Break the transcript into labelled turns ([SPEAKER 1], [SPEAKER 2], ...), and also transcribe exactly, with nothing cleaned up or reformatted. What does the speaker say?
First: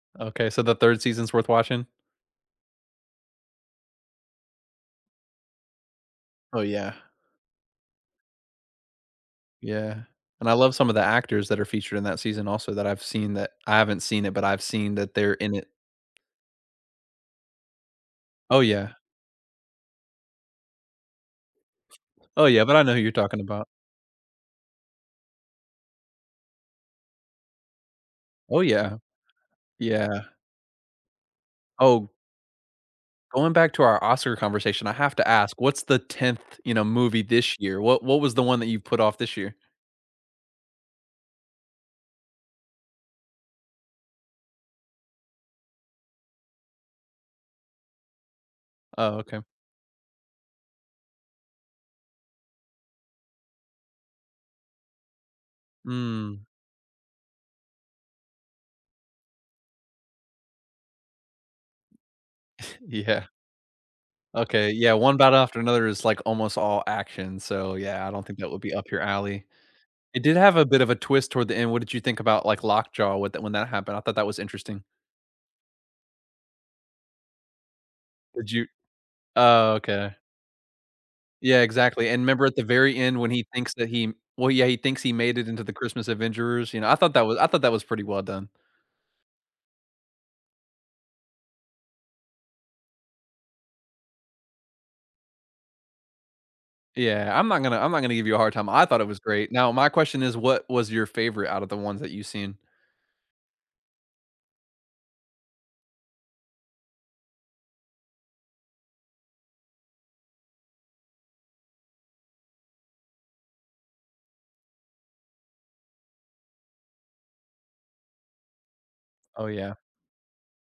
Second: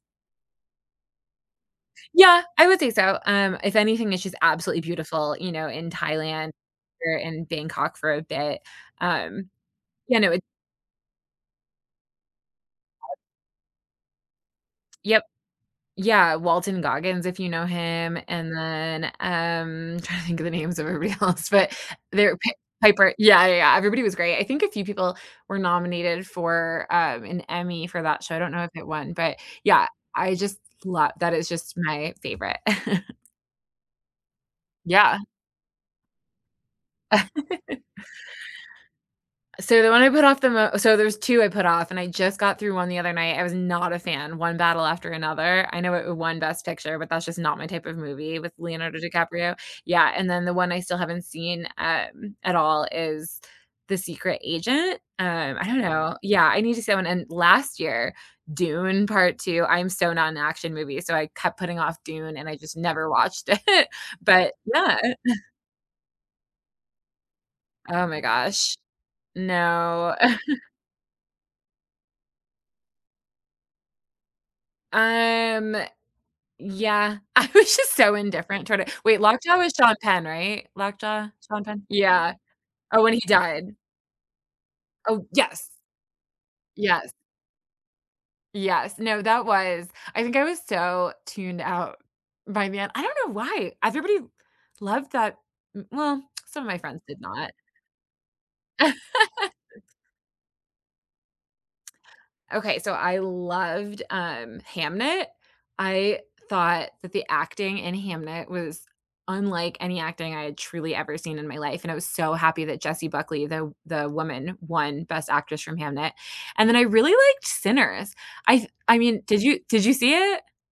[SPEAKER 1] Okay, so the third season's worth watching?
[SPEAKER 2] Yeah, I would say so, um, if anything, it's just absolutely beautiful, you know, in Thailand
[SPEAKER 1] Oh, yeah.
[SPEAKER 2] or in Bangkok for a bit, um
[SPEAKER 1] Yeah,
[SPEAKER 2] yeah, no, it
[SPEAKER 1] and I love some of the actors that are featured in that season also that I've seen that I haven't seen it, but I've seen that
[SPEAKER 2] Yep.
[SPEAKER 1] they're in it.
[SPEAKER 2] Yeah, Walton Goggins, if you know him, and
[SPEAKER 1] Oh, yeah.
[SPEAKER 2] then, um, trying to think of the names of everybody else, but they're
[SPEAKER 1] Oh,
[SPEAKER 2] pa
[SPEAKER 1] yeah, but I know who you're
[SPEAKER 2] Piper
[SPEAKER 1] talking
[SPEAKER 2] yeah, yeah,
[SPEAKER 1] about.
[SPEAKER 2] yeah, everybody was great. I think a few people were nominated for, um, an Emmy for that show, I don't
[SPEAKER 1] Oh,
[SPEAKER 2] know if it
[SPEAKER 1] yeah.
[SPEAKER 2] won, but, yeah, I
[SPEAKER 1] Yeah.
[SPEAKER 2] just love that is just
[SPEAKER 1] Oh
[SPEAKER 2] my favorite.
[SPEAKER 1] going back to our Oscar conversation, I have
[SPEAKER 2] Yeah.
[SPEAKER 1] to ask: What's the tenth, you know, movie this year? What what was the one that you've put off this year?
[SPEAKER 2] Uh, so, the one I put off the mo so there's two I put off, and I just got through one the other night, I was not a fan: One Battle After Another. I know i it won Best Picture, but that's just not my type of movie, with Leonardo
[SPEAKER 1] Oh, okay.
[SPEAKER 2] DiCaprio. Yeah, and then the one I still haven't seen, um, at all is The Secret Agent. Um, I don't know,
[SPEAKER 1] Mm.
[SPEAKER 2] yeah, I need to see that one. And last year, Dune: Part Two, I'm so not into action movies, so I kept putting off Dune, and I just never
[SPEAKER 1] Yeah.
[SPEAKER 2] watched it, but
[SPEAKER 1] Okay, yeah,
[SPEAKER 2] yeah!
[SPEAKER 1] One Battle After Another is, like, almost all action, so,
[SPEAKER 2] Oh
[SPEAKER 1] yeah, I
[SPEAKER 2] my
[SPEAKER 1] don't think that would be
[SPEAKER 2] gosh.
[SPEAKER 1] up your alley.
[SPEAKER 2] No.
[SPEAKER 1] It did have a bit of a twist toward the end, what did you think about, like, Lockjaw with the when that happened? I thought that was interesting.
[SPEAKER 2] Um, eh, yeah. I was just so
[SPEAKER 1] Did
[SPEAKER 2] indifferent
[SPEAKER 1] you
[SPEAKER 2] toward it wait, Lockjaw was
[SPEAKER 1] oh,
[SPEAKER 2] Sean
[SPEAKER 1] okay.
[SPEAKER 2] Penn, right? Lockjaw?
[SPEAKER 1] Yeah,
[SPEAKER 2] Sean Penn?
[SPEAKER 1] exactly, and
[SPEAKER 2] Yeah,
[SPEAKER 1] 'member at the very
[SPEAKER 2] oh, and
[SPEAKER 1] end
[SPEAKER 2] he
[SPEAKER 1] when he thinks
[SPEAKER 2] died.
[SPEAKER 1] that he well, yeah, he thinks he
[SPEAKER 2] Oh,
[SPEAKER 1] made it into
[SPEAKER 2] yes!
[SPEAKER 1] the Christmas Adventurers, you know? I
[SPEAKER 2] Yes.
[SPEAKER 1] thought that was I thought that was pretty well done.
[SPEAKER 2] Yes. No, that was. I think I was so tuned out by then I don't know why, everybody loved that mm, well, some of my friends did
[SPEAKER 1] Yeah, I'm
[SPEAKER 2] not.
[SPEAKER 1] not gonna I'm not gonna give you a hard time, I thought it was great. Now, my question is what was your favorite out of the ones that you've seen?
[SPEAKER 2] Okay, so I loved, um, Hamnet. I thought that the acting in Hamnet was unlike any acting I had truly ever seen in my life, and I was so happy that Jessie Buckley, the the woman, won Best Actress from Hamnet. And then I really liked Sinners, I th I mean, did
[SPEAKER 1] Oh
[SPEAKER 2] you
[SPEAKER 1] yeah.
[SPEAKER 2] did you see it?